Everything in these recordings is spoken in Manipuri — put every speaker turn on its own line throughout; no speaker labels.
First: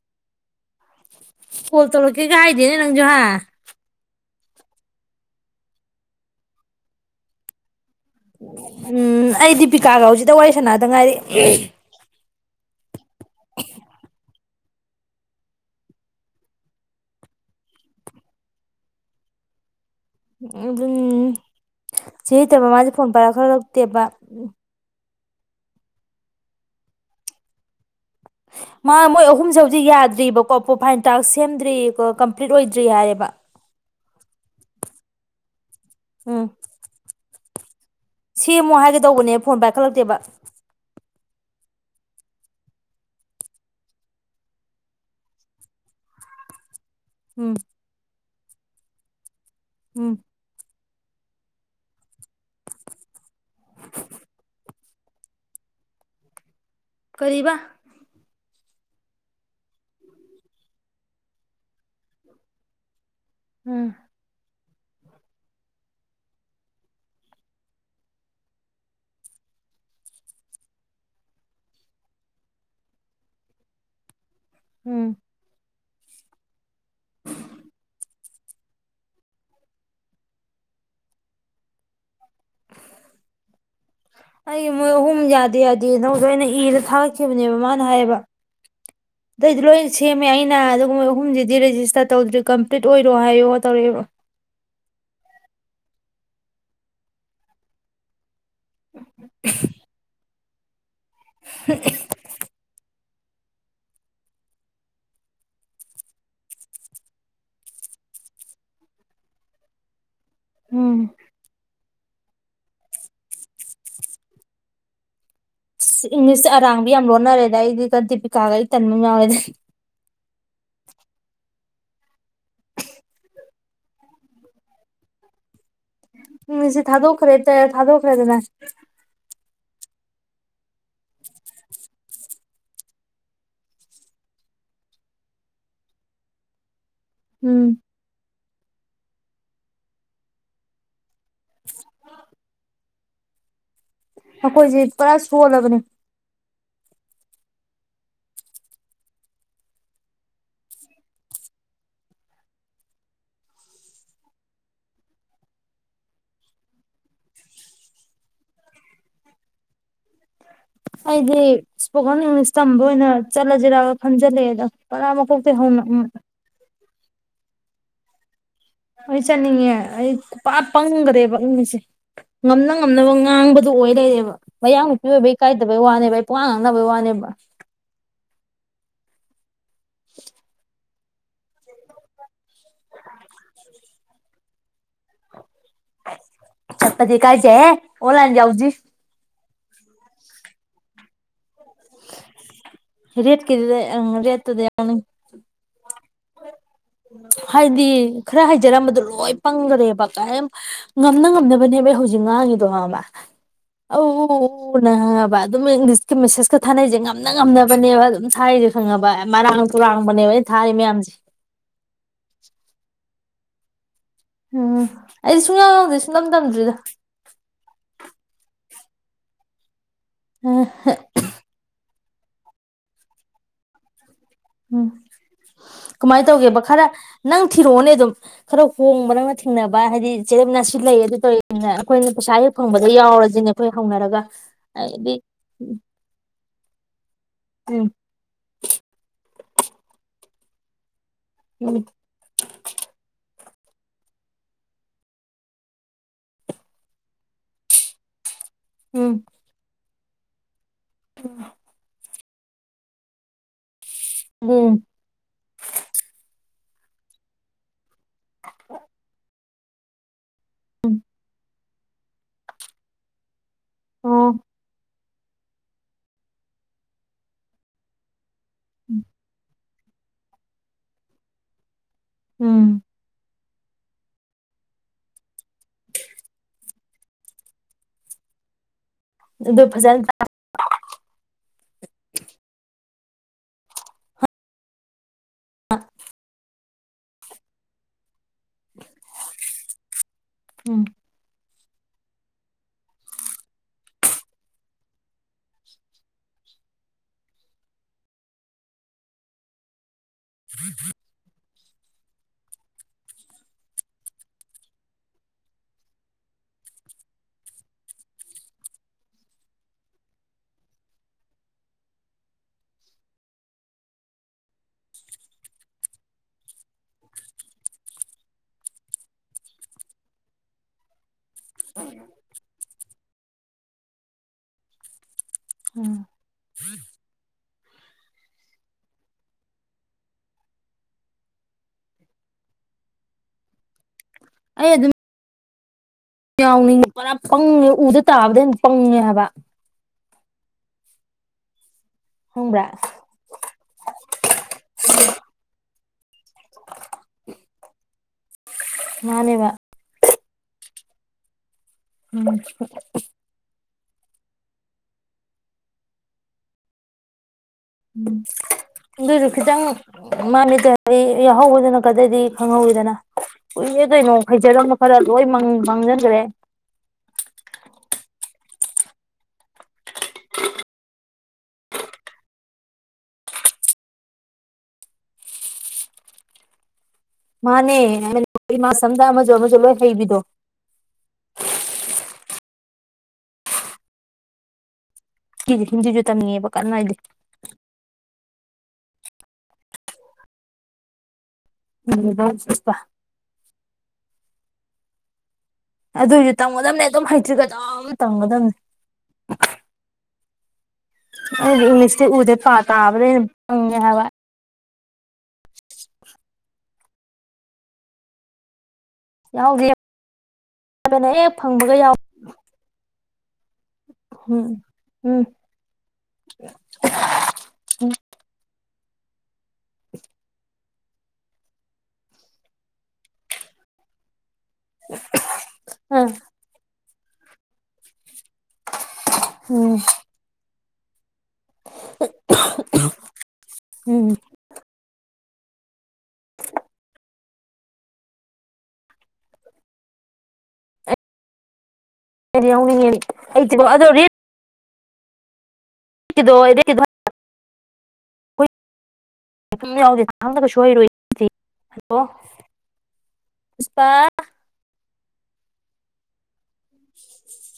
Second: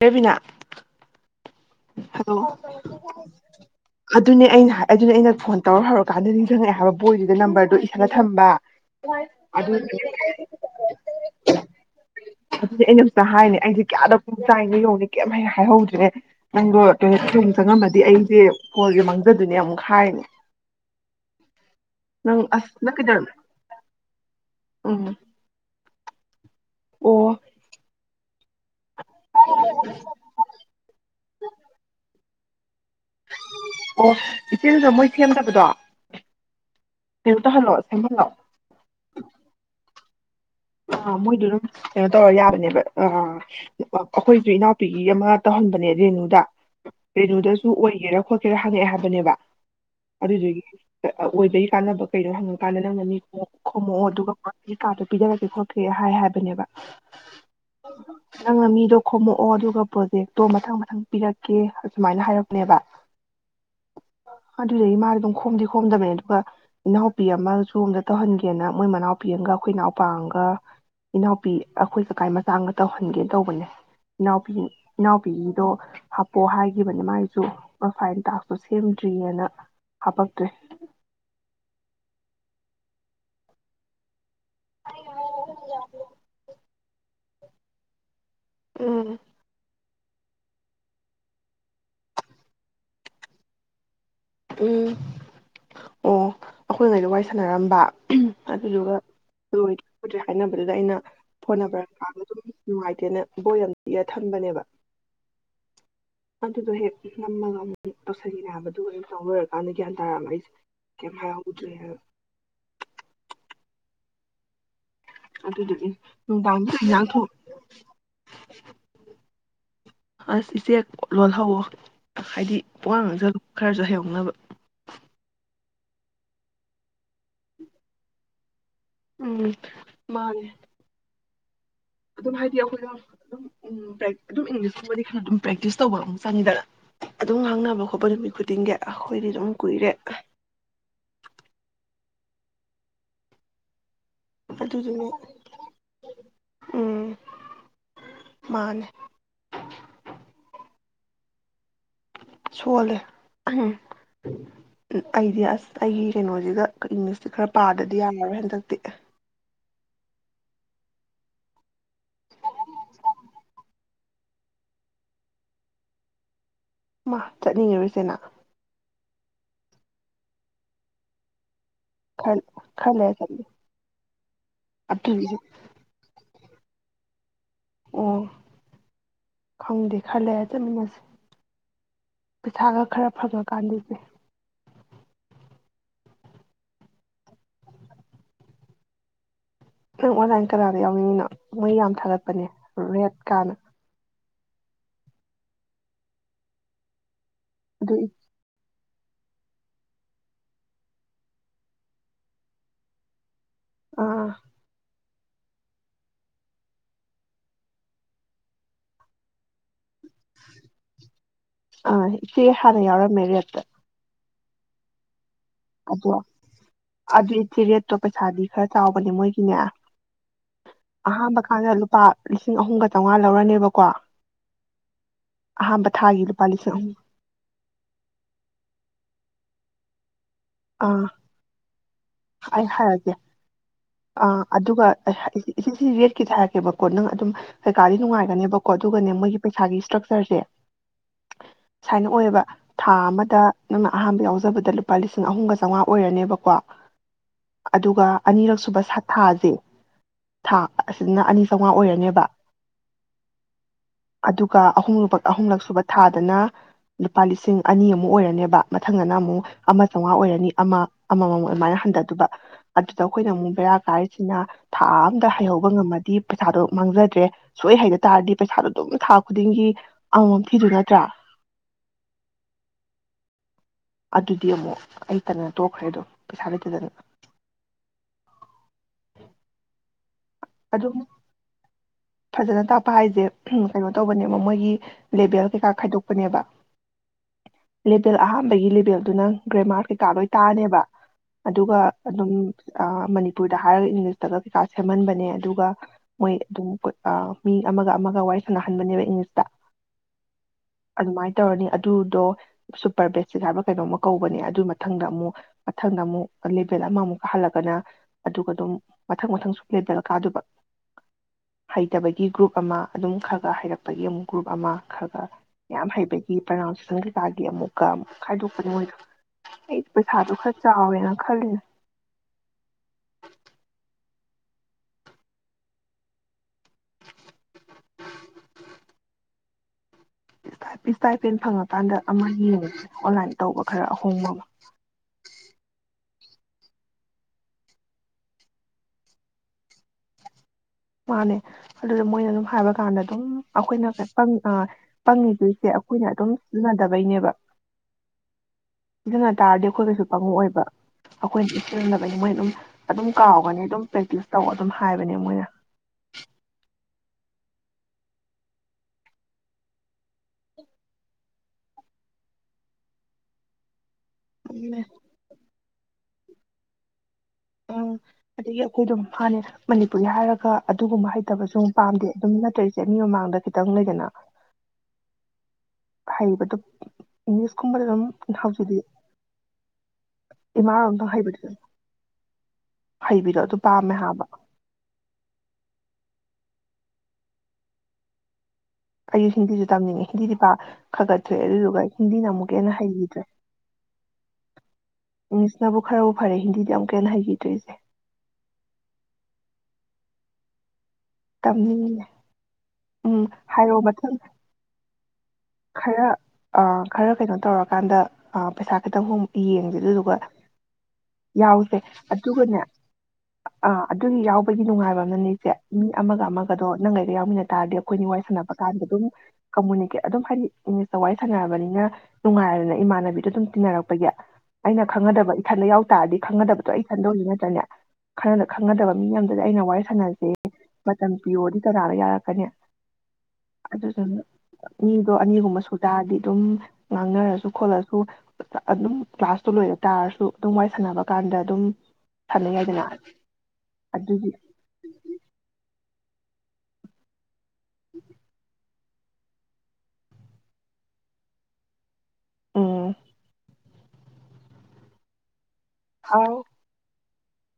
ꯔꯦꯕꯤꯅꯥ
ꯀꯣꯜ ꯇꯣꯂ
ꯍꯜꯂꯣ
ꯀꯦꯒꯥꯏꯗꯅꯦ ꯅꯪꯁꯨꯍ
ꯑꯗꯨꯅꯦ ꯑꯩꯅ ꯍꯥꯏ ꯑꯗꯨꯅ ꯑꯩꯅ ꯐꯣꯟ ꯇꯧꯔ ꯍꯧꯔꯀꯥꯟꯗ ꯅꯤꯡꯁꯤꯡꯉꯑꯦ ꯍꯥꯏꯕ ꯕꯣꯏꯗꯨꯗ ꯅꯝꯕꯔꯗꯣ ꯏꯁꯜꯂ ꯊꯝꯕ
ꯎꯝ ꯑꯩ
ꯑꯗꯨ
ꯗꯤꯄꯤꯀꯥꯒꯥꯎꯖꯤꯗ ꯋꯥꯔꯤ ꯁꯥꯟꯅꯗ ꯉꯥꯏꯔ
ꯑꯗꯨꯩꯅ ꯍꯥꯏꯅꯤ ꯑꯩꯁꯦ ꯀꯌꯥꯗ ꯆꯥꯏꯅꯤ ꯌꯧꯅꯤ ꯀꯩꯝ ꯍꯥꯏꯩ ꯍꯥꯏꯍꯧꯗ꯭ꯦꯅꯦ ꯅꯪꯗꯣ ꯇꯣꯏꯦ ꯁ ꯆꯪꯉꯝꯃꯗꯤ ꯑꯩꯁꯦ ꯐꯣꯟꯁꯦ ꯃꯥꯡꯖꯗꯣꯏꯅꯦ ꯑꯃꯨꯛ ꯍꯥꯏꯔꯤꯅꯦ
ꯎꯝ ꯁꯤ
ꯅꯪ ꯑꯁ
ꯍꯇꯕ ꯃꯥꯁꯦ
ꯅꯪ
ꯐꯣꯟ
ꯀꯩꯗꯧꯔꯝꯃꯤ
ꯄꯔꯥ ꯈꯔ ꯂꯧꯛꯇꯦꯕ ꯎ
ꯎꯝ ꯑꯣ
ꯃꯥ ꯃꯣꯏ ꯑꯍꯨꯝꯁꯦ ꯍꯧꯖꯤꯛ ꯌꯥꯗ꯭ꯔꯤꯕꯀꯣꯣ ꯐꯥꯏꯟ ꯇꯥꯛꯁ ꯁꯦꯝꯗ꯭ꯔꯤꯣ ꯄ꯭ꯂꯤꯠ ꯑꯣꯏꯗ꯭ꯔꯤ ꯍꯥꯏꯔꯦꯕ
ꯑꯣ ꯏꯆꯦꯅꯣ ꯃꯣꯏ ꯁꯦꯝꯗꯕꯗꯣ
ꯎꯝ
ꯇꯍ ꯂꯣ
ꯁꯦꯝꯃꯣ ꯍꯥꯏꯒꯗꯧꯕꯅꯦ ꯐꯣꯟ ꯄꯥꯏꯈꯠꯂꯛꯇꯦꯕ [unintelligible]
ꯑ ꯃꯣꯏꯗꯨ ꯑꯗꯨꯝ ꯀꯩꯅꯣ ꯇꯧꯔ ꯌꯥꯕꯅꯦꯕ ꯑ ꯑꯩꯈꯣꯏꯁꯨ ꯏꯅꯥꯎꯄꯤꯒꯤ ꯑꯃ ꯇꯧꯍꯟꯕꯅꯦ ꯔꯦꯅꯨꯗ
ꯎꯝ
ꯀꯩꯅꯨꯗꯁꯨ ꯑꯣꯏꯒꯦꯔ ꯈꯤꯔ ꯍꯪꯉꯛꯑꯦ ꯍꯥꯏꯕꯅꯦꯕ
ꯎꯝ
ꯑꯗꯤꯒ ꯑꯣꯏꯕꯒꯤ ꯀꯥꯟꯅꯕ ꯀꯩꯅꯣ ꯍꯪꯉꯀꯥꯟꯗ ꯅꯪꯅ ꯃꯤ ꯈꯣꯝꯃꯛꯑꯣ ꯑꯗꯨꯒ ꯀꯥꯗꯣ ꯄꯤꯔꯛ ꯈ ꯈꯣꯠꯀꯦ ꯍꯥꯏꯕꯅꯦꯕ
ꯀ
ꯅ ꯅꯪꯅ ꯃꯤꯗꯣ ꯈꯣꯝꯃꯛꯛꯑꯣ ꯑꯗꯨꯒ ꯄ꯭ꯔꯣꯖꯦꯛꯇꯣ ꯃꯊꯪ ꯃꯊꯪ ꯄꯤꯔꯛꯀꯦ ꯑꯁꯨꯃꯥꯏꯅ ꯍꯥꯏꯔꯛꯄꯅꯦꯕ
ꯎꯝ
ꯑꯗꯨꯗꯒꯤ ꯃꯥꯗꯤ ꯑꯗꯨꯝ ꯈꯣꯝꯗꯤ ꯈꯣꯝꯗꯕꯅꯦ ꯑꯗꯨꯒ ꯏꯅꯥꯎꯄꯤ ꯑꯃꯁ ꯁꯣꯝꯗ ꯇꯧꯍꯟꯒꯦꯅ ꯃꯣꯏ ꯃꯅꯥꯎꯄꯤ ꯑꯃꯒ ꯑꯩꯈꯣꯏ ꯏꯅꯥꯎꯄꯥ ꯑꯒ ꯏꯅꯥꯎꯄꯤ ꯑꯩꯈꯣꯏ ꯀꯀꯥꯏ ꯃꯇꯥꯡꯒ ꯇꯧꯍꯟꯒꯦ ꯇꯧꯕꯅꯦ ꯏꯅꯥꯎꯄꯤ
ꯎꯝ
ꯏꯅꯥꯎꯄꯤꯗꯣ ꯍꯥꯞꯄꯣꯑꯣ ꯍꯥꯏꯈꯤꯕꯅꯤ ꯃꯥꯒꯤꯁꯨ ꯄ꯭ꯔꯣꯐꯥꯏꯟ ꯇꯥꯛꯁꯇꯨ ꯁꯦꯝꯗ꯭ꯔꯤꯑꯅ ꯍꯥꯄꯛꯇ꯭ꯔꯦ
[unintelligible] ꯑꯩ ꯃꯣꯏ ꯑꯍꯨꯝ ꯌꯥꯗꯦ ꯌꯥꯗꯦ ꯅꯧꯗ ꯑꯩꯅ ꯏꯗ ꯊꯥ ꯆꯠꯈꯤꯕꯅꯦꯕ ꯃꯥꯅ ꯍꯥꯏꯌꯦꯕ
ꯎꯝ
ꯑꯗꯨꯗ ꯂꯣ ꯁꯦꯝꯃꯦ ꯑꯩꯅ ꯑꯗꯨꯒꯨꯝꯕ ꯑꯍꯨꯝꯁꯤꯗꯤ ꯔꯦꯖꯤꯁꯇꯔ ꯇꯧꯗ꯭ꯔꯤ ꯀꯝꯄ꯭ꯂꯤꯠ ꯑꯣꯏꯔꯣ ꯍꯥꯏꯌꯣ ꯇꯧꯔꯛꯏꯦꯕꯣ
ꯎꯝ ꯑꯣ ꯑꯩꯈꯣꯏꯉꯩꯗ ꯋꯥꯔꯤ ꯁꯥꯟꯅꯔꯝꯕ ꯑ ꯌꯕ ꯂ ꯍꯥꯏꯅꯕꯗꯨꯗ ꯑꯩꯅ ꯍꯣꯠꯅꯕ꯭ꯔ ꯀꯗ ꯑꯗꯨꯝ ꯅꯨꯡꯉꯥꯏꯇꯦꯅ ꯕꯣꯏ ꯑꯃ ꯄꯤꯒ ꯊꯟꯝꯕꯅꯦꯕ ꯑꯗꯨꯗꯣ ꯍꯦꯛ ꯅꯝꯃꯒ ꯇꯧꯁꯤꯟꯒꯅꯦ ꯍꯥꯏꯕꯗꯨ ꯇꯔ ꯀꯥꯟ ꯀꯌꯥ ꯇ
ꯎꯝ
ꯀꯃꯦꯥꯏ ꯌꯥꯨꯖ ꯑꯗꯨꯗꯨꯒꯤ
ꯏꯪꯂꯤꯁꯁꯦ
ꯅꯨꯡꯗꯥꯡꯗꯤ ꯀꯩ
ꯑꯔꯥꯡꯕꯤ ꯌꯥꯝ
ꯏꯟꯖꯥꯡ ꯊꯣꯡ
ꯂꯣꯟꯅꯔꯦꯗ ꯑꯩꯗꯤꯒ ꯗꯤꯄꯤꯀꯥꯒ ꯑꯩ ꯇꯟꯐꯝ ꯌꯥꯎꯋꯦꯗ
ꯑꯁ ꯏꯆꯦ ꯂꯣꯜꯍꯧꯋꯣ ꯍꯥꯏꯗꯤ ꯄꯋꯥꯡ ꯉꯥꯡꯁ ꯑꯗꯨ ꯈꯔꯁꯨ ꯍꯩꯍꯧꯅꯕ
ꯎꯝ ꯁꯤ ꯊꯥꯗꯣꯛꯈ꯭ꯔꯦ ꯊꯥꯗꯣꯛꯈ꯭ꯔꯦꯗꯅ
ꯎꯝ ꯃꯥꯅꯦꯅꯦ ꯑꯗꯨꯝ ꯍꯥꯏꯗꯤ ꯑꯩꯈꯣꯏꯅ ꯑꯗꯨꯝ ꯑꯗꯨꯝ ꯏꯪꯂꯤꯁꯀꯨꯝꯕꯗꯤ ꯈꯔ ꯑꯗꯨꯝ ꯄ꯭ꯔꯦꯛꯇꯤꯁ ꯇꯧꯕ ꯑꯃꯨꯛ ꯆꯪꯉꯤꯗꯅ ꯑꯗꯨꯝ
ꯎꯝ
ꯍꯥꯡꯅꯕ ꯈꯣꯠꯄ ꯅꯨꯃꯤꯠ ꯈꯨꯗꯤꯡꯒꯤ ꯑꯈꯣꯏꯗꯤ ꯑꯗꯨꯝ ꯀꯨꯏꯔꯦ
[unintelligible] ꯑꯩꯈꯣꯏꯁꯦ
ꯑꯗꯨꯗꯨꯅ
ꯄꯨꯔꯥ ꯁꯣꯜꯂꯕꯅꯤ
ꯎꯝ ꯃꯥꯅꯦ ꯁꯣꯜꯂꯦ ꯑꯩꯗꯤ ꯑꯁ ꯑꯩꯒꯤ ꯀꯩꯅꯣꯁꯤꯒ ꯏꯪꯂꯤꯁꯇꯤ ꯈꯔ ꯄꯥꯗꯗꯤ ꯌꯥꯔꯔꯣꯏ ꯍꯟꯗꯛꯇꯤ
ꯑꯩꯗꯤ ꯏꯁꯄꯣꯀꯟ ꯏꯪꯂꯤꯁ ꯇꯝꯕ ꯑꯣꯏꯅ ꯆꯠꯂꯁꯤꯔꯒ ꯐꯝꯖꯤꯜꯂꯛꯑꯦ ꯑꯗ ꯄꯔꯥ ꯃꯀꯣꯛꯇ ꯍꯧꯅ
ꯃꯥ ꯆꯠꯅꯤꯡꯉꯔꯨꯁꯦꯅ
ꯍꯣꯏ ꯆꯠꯅꯤꯡꯉꯦ ꯑꯩ ꯄ ꯄꯪꯒꯗꯦꯕꯪꯉꯁꯦ
ꯈꯔ
ꯉꯝꯅ
ꯈꯔ
ꯉꯝꯅꯕ
ꯂꯩꯔ ꯆꯠꯂꯤ
ꯉꯥꯡꯕꯗꯨ ꯑꯣꯏ ꯂꯩꯔꯦꯕ ꯃꯌꯥ ꯅꯨꯄꯤ
ꯑꯗꯨꯒꯤꯁꯨ
ꯑꯣꯏꯕꯩ ꯀꯥꯏꯗꯕꯩ ꯋꯥꯅꯦꯕ ꯋꯥ ꯉꯥꯡꯅꯕꯩ ꯋꯥꯅꯦꯕ
ꯑꯣ ꯈꯪꯗꯦ ꯈꯔ ꯂꯩꯔꯦ ꯆꯠꯃꯤꯟꯅꯁꯦ ꯄꯩꯁꯥꯒ ꯈꯔ ꯐꯪꯉꯀꯥꯟꯗꯁꯦ
ꯁꯠꯄ ꯊ ꯀꯥꯏ ꯆꯦ ꯑꯣꯂꯅ ꯌꯥꯎꯖꯤ
ꯅꯪ ꯑꯣꯟꯂꯥꯏꯟ ꯀꯗꯥꯥꯗ ꯌꯥꯎꯅꯤꯡ ꯃꯤꯅ ꯃꯣꯏ ꯌꯥꯝ ꯊꯥꯒꯠꯄꯅꯦ ꯔꯦꯠ ꯀꯥꯅ
ꯠꯇꯗꯅ ꯍ ꯍꯥꯏꯗꯤ
ꯑꯗꯨ
ꯈꯔ ꯍꯥꯏꯗꯤ ꯖꯔꯝꯕꯗꯨꯣ ꯂꯣꯏ ꯄꯪꯈꯔꯦꯕ ꯀꯔꯤꯝ ꯉꯝꯅ ꯉꯝꯅꯕꯅꯦꯕ ꯑꯩ ꯍꯧꯖꯤꯛ ꯉꯥꯡꯉꯤꯗꯣ ꯃꯥ ꯑꯃ
ꯑꯥ
ꯑꯅ ꯑꯗꯨꯝ ꯏꯪꯂꯤꯁ ꯃꯦꯁꯦꯁꯀ ꯊꯥꯅꯩꯁꯦ ꯉꯝꯅ ꯉꯝꯅꯕꯅꯦꯕ ꯑꯗꯨꯝ ꯊꯥꯔꯤꯁꯦ ꯈꯪꯉꯕ ꯃꯔꯥꯡ ꯇꯨꯔꯥꯡꯕꯅꯦꯕ ꯊꯥꯔꯤ ꯃꯌꯥꯝ
ꯑ ꯏꯆꯦ ꯍꯔ ꯌꯥꯎꯔꯝꯃꯦ ꯠꯇ
ꯎꯝ ꯑꯩꯗꯤ ꯁꯨꯡꯌꯥꯎ ꯌꯥꯎꯗꯦ
ꯑꯗꯨꯗ
ꯁꯨꯡꯇꯝ
ꯑꯗꯨ
ꯇꯝꯗ꯭ꯔꯤꯗ
ꯑꯗꯨ ꯏ ꯊꯤ ꯔꯠ ꯊꯣꯛ ꯄꯩ ꯁꯥꯥꯗꯤ ꯈꯔ ꯆꯥꯎꯕꯅꯦ ꯃꯣꯏꯒꯤꯅꯦ ꯑ
ꯎꯝ
ꯃꯈꯈꯥꯗꯂꯨ ꯂꯨꯄꯥ ꯂꯤꯁꯤꯡ ꯑꯍꯨꯝꯒ ꯆꯥꯝꯃꯉꯥ ꯂꯧꯔꯅꯦꯕꯀꯣ
ꯎꯝ
ꯑꯍꯥꯝꯕ ꯊꯥꯒꯤ
ꯀꯃꯥꯏꯅ
ꯂꯨꯄꯥ
ꯇꯧꯒꯦꯕ
ꯂꯤꯁꯤꯡ
ꯈꯔ
ꯑꯍꯨꯝ
ꯅꯪ ꯊꯤꯔꯛꯑꯣꯅꯦ ꯑꯗꯨꯝ ꯈꯔ ꯍꯣꯡꯕ ꯅꯪ ꯊꯤꯡꯅꯕ ꯍꯥꯏꯗꯤ ꯆꯝꯅꯁꯨ ꯂꯩꯌꯦ
ꯑꯥ
ꯑꯗꯨ ꯇꯧ
ꯑꯩ ꯍꯥꯏꯔꯒꯦ
ꯍꯧꯅꯔꯒ
ꯑ ꯑꯗꯨꯒ
ꯍꯥꯏꯗꯤ
ꯁꯤ ꯔꯦꯠꯀꯤ ꯍꯥꯏꯔꯛꯀꯦꯕꯀꯣ ꯅꯪ ꯑꯗꯨꯝ
ꯎꯝ
ꯀꯩꯀꯥꯗꯤ ꯅꯨꯡꯉꯥꯏꯒꯅꯦꯕꯀꯣ ꯑꯗꯨꯒꯅꯦ ꯃꯣꯏꯒꯤ ꯄꯩꯁꯥꯒꯤ ꯏꯁꯇ꯭ꯔꯛꯆꯔꯁꯦ
ꯎꯝ
ꯁꯨꯃꯥꯏꯅ ꯑꯣꯏꯌꯦꯕ ꯊꯥ ꯑꯃꯗ ꯅꯪꯅ ꯑꯍꯥꯟꯕ ꯌꯥꯎꯖꯕꯗ ꯂꯨꯄꯥ ꯂꯤꯁꯤꯡ ꯑꯍꯨꯝꯒ ꯆꯥꯝꯃꯉꯥ ꯑꯣꯏꯔꯅꯦꯕꯀꯣ ꯑꯗꯨꯒ ꯑꯅꯤꯔꯛ ꯁꯨꯕ
ꯎꯝ
ꯁꯥꯊꯥꯁꯦ ꯊꯥ ꯑꯁꯤꯅ ꯑꯅꯤ ꯆꯥꯝꯃꯉꯥ ꯑꯣꯏꯔꯅꯦꯕ ꯑꯗꯨꯒ
ꯎꯝ
ꯑꯍꯨꯝꯔꯨꯕ ꯑꯍꯨꯝꯂꯛ ꯁꯨꯕ ꯊꯥꯗꯅ ꯂꯨꯄꯥ ꯂꯤꯁꯤꯡ ꯑꯅꯤ ꯑꯃꯨꯛ ꯑꯣꯏꯔꯅꯦꯕ ꯃꯊꯪꯗꯅ ꯑꯃꯨꯛ ꯑꯃ ꯆꯥꯝꯃꯉꯥ ꯑꯣꯏꯔꯅꯤ ꯑꯃ
ꯎꯝ
ꯑꯃꯃ ꯑꯣꯏꯃꯥꯏ ꯍꯟꯊꯕ ꯑꯗꯨꯗ ꯑꯩꯈꯣꯏꯅ ꯑꯃꯨꯛ
ꯑꯣ
ꯀꯥꯏꯁꯤꯅ ꯊꯝ ꯍꯩꯍꯧꯕ ꯉꯝꯃꯗꯤ ꯄꯩꯁꯥꯗꯣ ꯃꯥꯡꯖꯗ꯭ꯔꯦ ꯁꯣꯏ ꯍꯩꯗ ꯇꯥꯔꯗꯤ ꯄꯩꯁꯥꯗꯣ ꯑꯗꯨꯝ
ꯎꯝ
ꯊꯥ ꯈꯨꯗꯤꯡꯒꯤ ꯑꯝ ꯊꯤꯗꯨ ꯅꯠꯇ꯭ꯔꯥ
ꯎꯝ
ꯑꯗꯨꯗꯤ ꯑꯃꯨꯛ ꯑꯩꯇꯅꯅ ꯇꯣꯛꯈ꯭ꯔꯦ ꯑꯗꯣ ꯄꯩꯁꯥ ꯂꯩꯇꯗꯅꯅ
ꯑꯗꯨ ꯐꯖꯅ
ꯑꯗꯨ
[unintelligible]
ꯏꯄꯥ ꯍꯥꯏꯁꯦ ꯀꯩꯅꯣ ꯇꯧꯕꯅꯦꯕ ꯃꯣꯏꯒꯤ ꯂꯦꯕꯦꯜ ꯀꯩꯀꯥ ꯈꯥꯏꯗꯣꯛꯄꯅꯦꯕ ꯂꯦꯕꯦꯜ ꯑꯍꯥꯟꯕꯒꯤ ꯂꯦꯕꯦꯜꯗꯨꯅ ꯒ꯭ꯔꯦꯃꯥꯔ ꯀꯩꯀꯥ ꯂꯣꯏ ꯇꯥꯅꯦꯦꯕ
ꯎꯝ
ꯑꯗꯨꯒ ꯑꯗꯨꯝ ꯃꯅꯤꯄꯨꯔꯗ ꯍꯥꯏꯔꯒ ꯏꯪꯂꯤꯁꯇꯒ ꯀꯩꯀꯥ ꯁꯦꯝꯍꯟꯕꯅꯦ ꯑꯗꯨꯒ ꯃꯣꯏ ꯑꯗꯨꯝ ꯃꯤ ꯑꯃꯒ ꯑꯃꯒ ꯋꯥꯔꯤ ꯁꯥꯟꯅꯍꯟꯕꯅꯦꯕ ꯏꯪꯂꯤꯁꯇ ꯑꯗꯨꯃꯥꯏꯅ ꯇꯧꯔꯅꯤ ꯑꯗꯨꯗꯣ ꯁꯨꯄꯔ ꯕꯦꯁꯁꯤꯠ ꯍꯥꯏꯕ ꯀꯩꯅꯣꯝ ꯀꯧꯕꯅꯦ ꯑꯗꯨ ꯃꯊꯪꯗ ꯑꯃꯨꯛ ꯃꯊꯪꯗ ꯑꯃꯨꯛ ꯂꯦꯚꯦꯜ ꯑꯃꯃꯨꯛ ꯀꯥꯍꯜꯂꯛꯒꯅ ꯑꯗꯨꯒ ꯑꯗꯨꯝ ꯃꯊꯪ ꯃꯊꯪ ꯁ ꯂꯦꯚꯦꯜ ꯀꯥꯗꯕ ꯍꯩꯇꯕꯒꯤ ꯒ꯭ꯔꯨꯞ ꯑꯃ ꯑꯗꯨꯝ ꯈ ꯈꯔ ꯍꯩꯔꯛꯄꯒꯤ ꯑꯃꯨꯛ ꯒ꯭ꯔꯨꯞ ꯑꯃ ꯈ ꯈ ꯌꯥꯝ ꯍꯩꯕꯒꯤ ꯄ꯭ꯔꯅꯥꯎꯟꯁꯤꯦꯁꯟ ꯀꯩꯀꯥꯒꯤ ꯑꯃꯨꯛꯀ ꯑꯃꯨꯛ ꯈꯥꯏꯗꯣꯛꯄꯅꯤ ꯃꯣꯏꯗ ꯑꯩ ꯄꯩꯁꯥꯗꯨꯣ ꯈꯔ ꯆꯥꯎꯋꯦꯅ ꯈꯜꯂꯤꯅꯦ
ꯎꯝ
[unintelligible] ꯄꯤꯁꯇꯥꯏꯄꯦꯟ ꯐꯪꯉꯀꯥꯟꯗ ꯑꯃ ꯌꯦꯡꯉꯁꯦ ꯑꯣꯟꯂꯥꯏꯟ ꯇꯧꯕ ꯈꯔ ꯑ ꯍ
ꯌꯥꯎꯅꯤꯡ ꯄꯨꯔꯥ ꯄꯪꯉꯦ ꯎꯗ ꯇꯥꯕꯗ ꯑꯗꯨ ꯄꯪꯉꯦ ꯍꯥꯏꯕ
ꯃꯥꯅꯦ ꯑꯗꯨꯗ ꯃꯣꯏꯅ ꯑꯗꯨꯝ
ꯈꯪꯕ꯭ꯔꯥ
ꯍꯥꯏꯕ ꯀꯥꯟꯗ ꯑꯗꯨꯝ ꯑꯩꯈꯣꯏꯅ ꯑ ꯄꯪꯉꯤꯗꯣꯏꯁꯦ ꯀꯣꯏꯅ ꯇꯃꯤ ꯎꯗꯕꯩꯅꯦꯕ ꯁꯤꯅ
ꯃꯥꯅꯦꯕ
ꯇꯥꯔꯦꯣ ꯀꯁꯨ ꯑꯃ ꯑꯣꯏꯕ ꯑꯩꯈꯣꯏ ꯆꯅꯕꯅꯤ
ꯎꯝ
ꯃꯣꯏ ꯑꯗꯨꯝ ꯑꯗꯨꯝ ꯀꯥꯎꯒꯅꯤ ꯑꯗꯨꯝ ꯄ꯭ꯔꯦꯛꯇꯤꯁ ꯇꯧ ꯑꯗꯨꯝ ꯍꯥꯏꯕꯅꯦ ꯃꯣꯏꯅ
ꯎꯝ ꯑꯗꯨꯏꯁꯨ ꯈꯤꯇꯪ ꯃꯥꯃꯤꯗꯤ ꯌꯥꯎꯍꯧꯧꯕꯗꯅ ꯀꯗꯩꯗꯤ ꯈꯪꯍꯧꯋꯤꯗꯅꯨꯏ ꯀꯩꯅꯣ ꯈꯩꯖꯔꯝꯕ
ꯑꯗꯨꯅꯦ
ꯈꯔ ꯂꯣꯏ ꯃꯪ ꯃꯪꯖꯈ꯭ꯔꯦ
ꯎꯝ ꯑꯗꯨꯗꯒꯤ ꯑꯩꯈꯣꯏ ꯑꯗꯨꯝ ꯐꯥꯅꯤꯅ ꯃꯅꯤꯄꯨꯔꯤ ꯍꯥꯏꯔꯒ ꯑꯗꯨꯒꯨꯝꯕ ꯍꯥꯏ ꯐꯠꯇꯕꯁꯨ ꯄꯥꯝꯗꯦ ꯑꯗꯨꯝ ꯅꯠꯇ꯭ꯔꯤꯁꯦ ꯑꯅꯤ ꯃꯃꯥꯡꯗ ꯈꯤꯇꯪ ꯂꯩꯗꯅ ꯍꯩꯕꯗꯨ
ꯃꯥꯅꯦ ꯁꯝꯗ ꯑꯃꯁꯨ ꯑꯃꯁꯨ ꯂꯣꯏ ꯍꯩꯕꯤꯗꯣ
ꯍꯩꯕꯤꯔꯣ ꯑꯗꯨ ꯄꯥꯝꯃꯦ ꯍꯥꯏꯕ
ꯁꯤꯤꯗꯤ ꯍꯤꯟꯗꯤꯁꯨ ꯇꯝꯅꯤꯌꯦ ꯄꯀꯥꯅꯨꯡꯥꯏꯗꯤꯦ
ꯑꯩꯁꯨ ꯍꯤꯟꯗꯤꯁꯨ ꯇꯝꯅꯤꯡꯉꯦ ꯍꯤꯟꯗꯤꯗꯤ ꯄꯥ ꯈꯥꯒꯠ ꯭ꯔꯦ ꯑꯗꯨꯗꯨꯒ ꯍꯤꯟꯗꯤꯅ ꯑꯃꯨꯛꯀ ꯍꯦꯟꯅ ꯍꯩꯕꯤꯗ꯭ꯔꯦ
ꯑꯗꯨꯏꯁꯨ
ꯐꯔꯦ ꯍꯤꯟꯗꯤꯗꯤ
ꯇꯝꯒꯗꯕꯅꯦ
ꯑꯃꯨꯛꯀ
ꯑꯗꯨꯝ
ꯍꯦꯟꯅ ꯍꯩꯈꯤꯗ꯭ꯔꯦ
ꯍꯩꯇ꯭ꯔꯤꯒꯗ
ꯏꯆꯦ
ꯇꯝꯒꯗꯝꯅꯦ ꯑ
ꯇꯝꯅꯤꯡꯉꯤꯅꯦ
ꯏꯪꯁꯇ ꯎꯗ ꯄꯥ ꯇꯥꯕꯔ
ꯎꯝ ꯍꯥꯏꯔꯛꯑꯣ
ꯍꯥꯏꯕ
ꯃꯊꯪ ꯈꯔ ꯈꯔ ꯀꯩꯅꯣ ꯇꯧꯔꯀꯥꯟꯗ ꯄꯩꯁꯥ ꯈꯤꯇꯪꯣꯡ
ꯌꯥꯎꯗꯦ
ꯌꯦꯡꯁꯦ ꯑꯗꯨꯗꯨꯒ
ꯍꯥꯏꯕꯅ ꯍꯦꯛ ꯐꯪꯕꯒ
ꯌꯥꯎꯁꯦ
ꯌꯥꯎ
ꯑꯗꯨꯒꯅꯦ ꯑꯥ ꯑꯗꯨꯒꯤ
ꯎꯝ
ꯌꯥꯎꯕꯒꯤ ꯅꯨꯡꯉꯥꯏꯕ
ꯎꯝ
ꯑꯃꯅꯅꯦꯁꯦ ꯃꯤ ꯑꯃꯒ ꯑꯃꯒꯗꯣ ꯅꯪꯒꯩꯒ ꯌꯥꯎꯃꯤꯟꯅ ꯇꯥꯔꯗꯤ ꯑꯩꯈꯣꯏꯅꯤ ꯋꯥꯏ ꯁꯥꯟꯅꯕ ꯀꯗ ꯑꯗꯨꯝ ꯀꯃꯨꯅꯤꯦ ꯑꯗꯨꯝ ꯍꯥꯏꯗꯤ ꯏꯪꯂꯤꯁꯇ ꯋꯥꯔꯤꯏ ꯁꯥꯟꯅꯔꯕꯅꯤꯅ ꯅꯨꯡꯉꯥꯏꯔꯅ ꯏꯃꯥꯟꯅꯕꯤꯗꯣ ꯑꯗꯨꯝ ꯇꯤꯟꯅꯔꯛꯄꯒꯤ ꯑꯩꯅ ꯈꯪꯒꯗꯕ ꯏꯊꯟꯗ ꯌꯥꯎ
ꯎꯝ
ꯇꯥꯔꯗꯤ ꯈꯪꯒꯗꯕꯗꯣ ꯑꯩ ꯈꯟꯗꯣꯛꯂꯤꯉ ꯇꯅꯦ ꯈ ꯈꯪꯅꯗꯕ ꯃꯤ ꯑꯃꯗꯨꯗꯤ ꯑꯩꯅ
ꯎꯝ
ꯋꯥꯔꯤ ꯁꯥꯟꯅꯖꯦ ꯆꯟ ꯄꯤꯌꯣꯗꯤ ꯀꯅꯥꯅ ꯌꯥꯔꯛꯀꯅꯤ
ꯎꯝ
ꯑꯗꯨꯗꯨꯅ ꯃꯤꯗꯣ ꯑꯅꯤꯒꯨꯝꯕ ꯁꯨ ꯇꯥꯔꯗꯤ ꯑꯗꯨꯝ ꯉꯥꯡꯅꯔꯁꯨ ꯈꯣꯠꯂꯁꯨ ꯑꯗꯨꯝ ꯀ꯭ꯂꯥꯁꯇꯣ ꯂꯣꯏꯔ ꯇꯥꯔꯁꯨ ꯑꯗꯨꯝ ꯋꯥ ꯁꯥꯟꯅꯕ ꯀꯥꯟꯗ ꯑꯗꯨꯝ
ꯀ
ꯁꯥꯟꯅ ꯌꯥꯏꯗꯅ
ꯌꯥꯅꯤꯡꯉꯦ ꯑꯩ ꯑꯗꯣ
ꯎꯝ
ꯀꯗꯣ ꯏꯔ ꯀꯗ ꯁꯨ ꯍꯩꯔꯣꯏꯂꯣ
ꯎꯝ
ꯄꯨꯁꯄꯥ
ꯍꯥꯎ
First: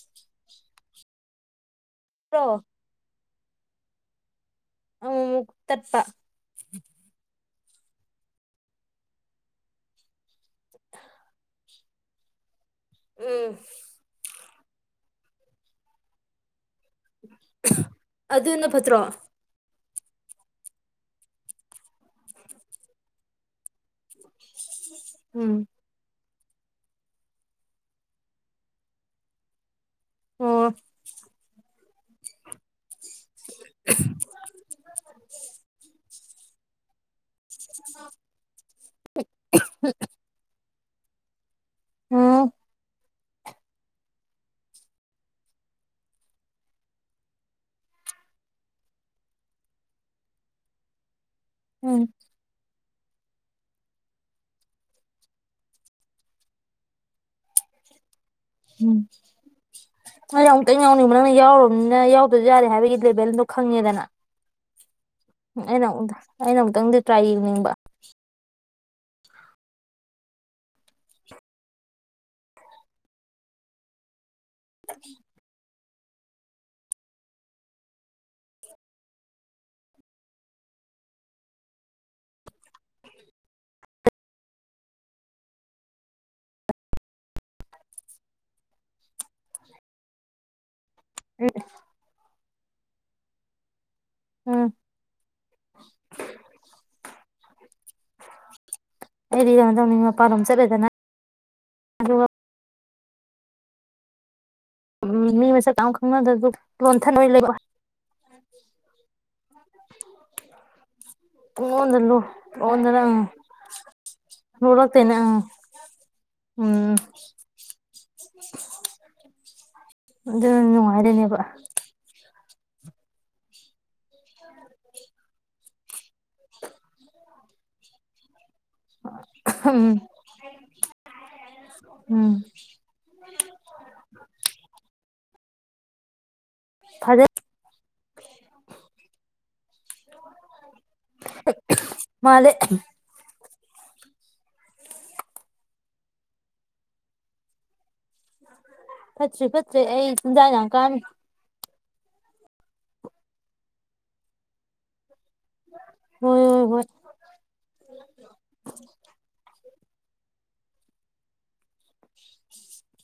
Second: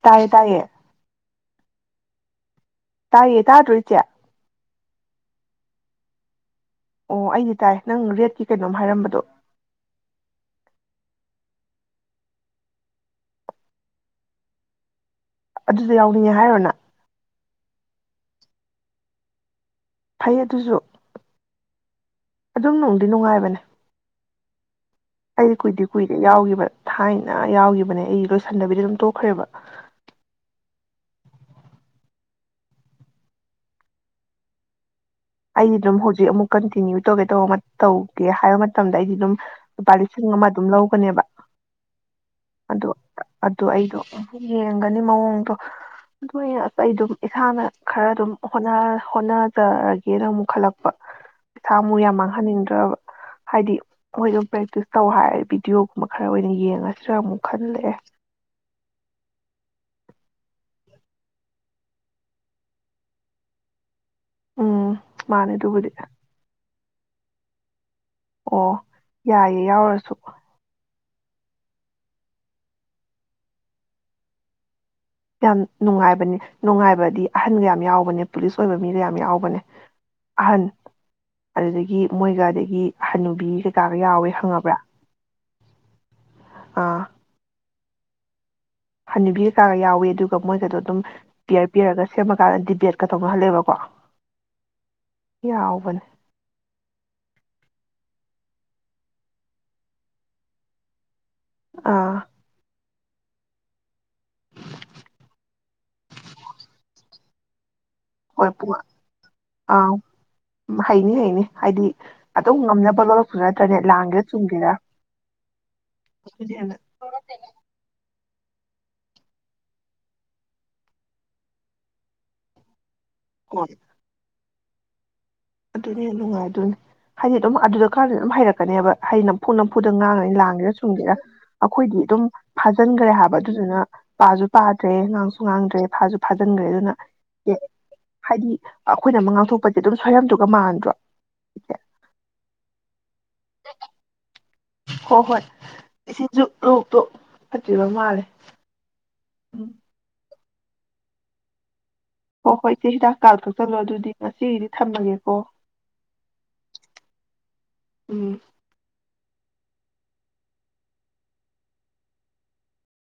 ꯇꯥꯏꯌꯦ ꯇꯥꯏꯌꯦ
ꯄ꯭ꯔꯣ
ꯇꯥꯏꯌꯦ ꯇꯥꯗ꯭ꯔꯣ ꯏꯆꯦ
ꯑ ꯇꯠꯄ
ꯑꯣ ꯑꯩꯗꯤ ꯇꯥꯏ ꯅꯪ ꯔꯦꯠꯀꯤ ꯀꯩꯅꯣꯝ ꯍꯥꯏꯔꯝꯕꯗꯣ
ꯎꯝ
ꯑꯗꯨꯗ ꯌꯥꯎꯅꯤꯡꯉꯦ ꯍꯥꯏꯔꯣꯅ
ꯑꯗꯨꯅ ꯐꯠꯇ꯭ꯔꯣ
ꯐꯩ ꯑꯗꯨꯁꯨ ꯑꯗꯨꯝ ꯅꯨꯡꯗꯤ ꯅꯨꯡꯉꯥꯏꯕꯅꯦ
ꯎꯝ
ꯀꯗꯤ ꯀꯨꯏꯗꯤ ꯀꯨꯏꯔꯦ ꯌꯥꯎꯈꯤꯕ ꯊꯥꯏꯅ ꯌꯥꯎꯒꯤꯈꯤꯕꯅꯦ ꯑꯩꯒꯤ ꯂꯣꯏꯁꯟꯗꯕꯤꯗꯤ ꯑꯗꯨꯝ ꯇꯣꯛꯈ꯭ꯔꯦꯕ
ꯑꯣ [unintelligible] [unintelligible]
ꯑꯩꯗ꯭ꯔꯣ ꯍ ꯑꯃꯨꯛ ꯀꯟꯇꯤꯟꯌꯨ ꯇꯧꯒꯦ ꯇ ꯇꯧꯒꯦ ꯍꯥꯏꯕ ꯃꯇꯝꯗ ꯑꯩꯗꯤ ꯑꯗꯨꯝ ꯂꯨꯄꯥ ꯂꯤꯁꯤꯡ ꯑꯃ ꯑꯗꯨꯝ ꯂꯧ ꯊꯕ
ꯎꯝ
ꯑꯗꯨ ꯑꯗꯨ ꯑꯩꯗꯣ ꯌꯦꯡꯒꯅꯤ ꯃꯑꯣꯡꯗꯣ ꯑꯗꯨ ꯑꯁ ꯑꯩ ꯑꯗꯨꯝ ꯏꯁꯥꯅ ꯈꯔ ꯑꯗꯨꯝ ꯍꯣꯠꯅꯖꯔꯒꯦꯅ ꯑꯃꯨꯛ ꯈꯠꯂꯛꯄ ꯄ ꯊꯥ ꯃꯨꯛ
ꯎꯝ
ꯌꯥꯝ ꯃꯥꯡꯍꯟꯅꯤꯡꯗ꯭ꯔꯕ ꯍꯥꯏꯗꯤ ꯃꯣꯏ ꯑꯗꯨꯝ ꯄ꯭ꯔꯦꯛꯇꯤꯁ ꯇꯧ ꯍꯥꯏꯔ ꯚꯤꯗꯤꯑꯣꯒꯨꯝꯕ ꯈꯔ ꯑꯣꯏꯅ ꯌꯦꯡꯉꯁꯤ ꯁꯤꯔ ꯑꯃꯨꯛ ꯈꯜꯂꯦ
ꯎꯝ ꯍꯗ ꯑꯃꯨꯛꯇꯪ ꯌꯥꯎꯅꯤꯡꯕ ꯅꯪꯅ ꯌꯥꯎꯔꯕꯅꯤꯅ ꯌꯥꯎꯗꯁꯨ ꯌꯥꯔꯦ ꯍꯥꯏꯕꯒꯤ ꯂꯦꯚꯦꯜꯗꯣ ꯈꯪꯉꯦꯗꯅ
ꯎꯝ ꯃꯥꯅꯦ
ꯑꯩꯅ
ꯑꯗꯨꯕꯨꯗꯤ
ꯑꯩꯅ ꯑꯃꯛꯇꯪ ꯇ꯭ꯔꯥꯏꯅꯤꯡꯕ
ꯑꯣ ꯌꯥꯏꯌꯦꯦ ꯌꯥꯎꯔꯁꯨ ꯑꯝ ꯅꯨꯡꯉꯥꯏꯕꯅꯦ ꯅꯨꯡꯉꯥꯏꯕꯗꯤ ꯑꯍꯟꯒ ꯌꯥꯝ ꯌꯥꯎꯕꯅꯦ ꯄꯨꯂꯤꯁ ꯑꯣꯏꯕ ꯃꯤꯒ ꯌꯥꯝ ꯌꯥꯎꯕꯅꯦ ꯑꯍꯟ ꯑꯗꯨꯗꯒꯤ ꯃꯣꯏꯒ ꯑꯗꯒꯤ ꯑꯍꯟꯟꯅꯨꯕꯤ ꯀꯩꯀꯥꯒ ꯌꯥꯎꯋꯦ ꯈꯪꯉꯕ꯭ꯔꯥ ꯑꯥ ꯍꯅꯕꯤꯔ ꯀꯥꯒ ꯌꯥꯎꯋꯤ ꯑꯗꯨꯒ ꯃꯣꯏꯒꯗ ꯑꯗꯨꯝ
ꯎꯝ
ꯄꯤꯌꯔ ꯄꯤꯔꯒ ꯁꯦꯝꯃ ꯀꯥꯟꯗꯗꯤ ꯔ ꯀꯩ ꯇꯧꯅꯍꯜꯂꯦꯕꯀꯣ
ꯎꯝ
ꯌꯥ ꯑꯣꯕꯅꯦ
ꯑꯦꯗꯤꯗ ꯇꯅꯤꯡ ꯃꯄꯥꯔꯝ ꯆꯔꯦꯗꯅ
ꯑꯥ
ꯎꯝ ꯃꯤ ꯃꯁꯛ ꯇ ꯈꯪꯅꯗ ꯑꯗꯨ ꯂꯣꯟꯊ ꯂꯩꯕ
ꯍꯣꯏ ꯄ ꯑꯥ ꯍꯩꯅꯤ ꯍꯩꯅꯤ ꯍꯥꯏꯗꯤ
ꯄꯨꯡꯂꯣꯟꯗ ꯂꯨ
ꯑꯗꯨꯝ
ꯄꯨꯡꯂꯣꯟꯗꯅ
ꯉꯝꯅꯕ
ꯑꯪ
ꯂꯧꯔꯛꯁꯨ ꯅꯠꯇ꯭ꯔꯅꯦ ꯂꯥꯡꯒꯦꯔꯥ ꯆꯨꯝꯒꯦꯔ
ꯂꯣꯜꯂꯛꯇꯣꯏꯅꯦ ꯑꯪ
[unintelligible]
ꯑꯗꯨ ꯅꯨꯡꯉꯥꯏꯔꯅꯦꯕ
ꯍ ꯑꯗꯨꯅꯦ ꯌꯥꯝ ꯅꯨꯡꯉꯥꯏ ꯑꯗꯨꯅꯤ ꯍꯥꯏꯗꯤ ꯑꯗꯨꯝ ꯑꯗꯨꯗ ꯈꯔꯗ ꯑꯗꯨꯝ ꯍꯥꯏꯔꯛꯄ ꯀꯅꯦꯕ ꯍꯩ ꯅꯝꯐꯨ
ꯎꯝ
ꯅꯝꯐꯨꯗ ꯉꯥꯡꯉꯅꯤ ꯂꯥꯡꯒꯦꯔꯥ ꯁꯨꯝꯒꯦꯔꯥ ꯑꯩꯈꯣꯏꯗꯤ ꯑꯗꯨꯝ
ꯎꯝ
ꯐꯥꯖꯤꯟꯈ꯭ꯔꯦ ꯍꯥꯏꯕ ꯑꯗꯨꯗꯨꯅ ꯄꯥꯁꯨ ꯄꯥꯗ꯭ꯔꯦ ꯉꯥꯡꯁꯨ ꯉꯥꯡꯗ꯭ꯔꯦ ꯐꯥꯁꯨ ꯐꯥꯖꯤꯟꯈ꯭ꯔꯦ ꯑꯗꯨꯅ
ꯐꯖ
ꯑꯦ ꯍꯥꯏꯗꯤ ꯑꯩꯈꯣꯏꯅ ꯑꯃ ꯉꯥꯡꯊꯣꯛꯄꯁꯦ ꯑꯗꯨꯝ ꯁꯣꯏꯔꯝ ꯊꯣꯛ ꯃꯥꯟꯥꯟꯗ꯭ꯔꯣ
ꯃꯥꯜꯂꯦ
ꯑ ꯍꯣꯏ ꯍꯣꯏ ꯁꯤꯁꯨ ꯂꯣꯛꯇꯨ ꯐꯠꯇ꯭ꯔꯤꯕ ꯃꯥꯜꯂꯦ
ꯐꯠꯇ꯭ꯔꯤ
ꯎꯝ
ꯐꯠꯇ꯭꯭ꯔꯦ ꯑꯩ ꯅ ꯀꯥꯟ
ꯍꯣꯏ ꯍꯣꯏ ꯏꯆꯦ ꯍꯤꯗꯥꯛ ꯀꯥ ꯀꯛꯆꯜꯂꯣ ꯑꯗꯨꯗꯤ ꯉꯁꯤꯒꯤꯗꯤ ꯊꯝꯃꯒꯦ
ꯍꯣꯏ ꯍꯣꯏ
ꯎꯝ
ꯎꯝ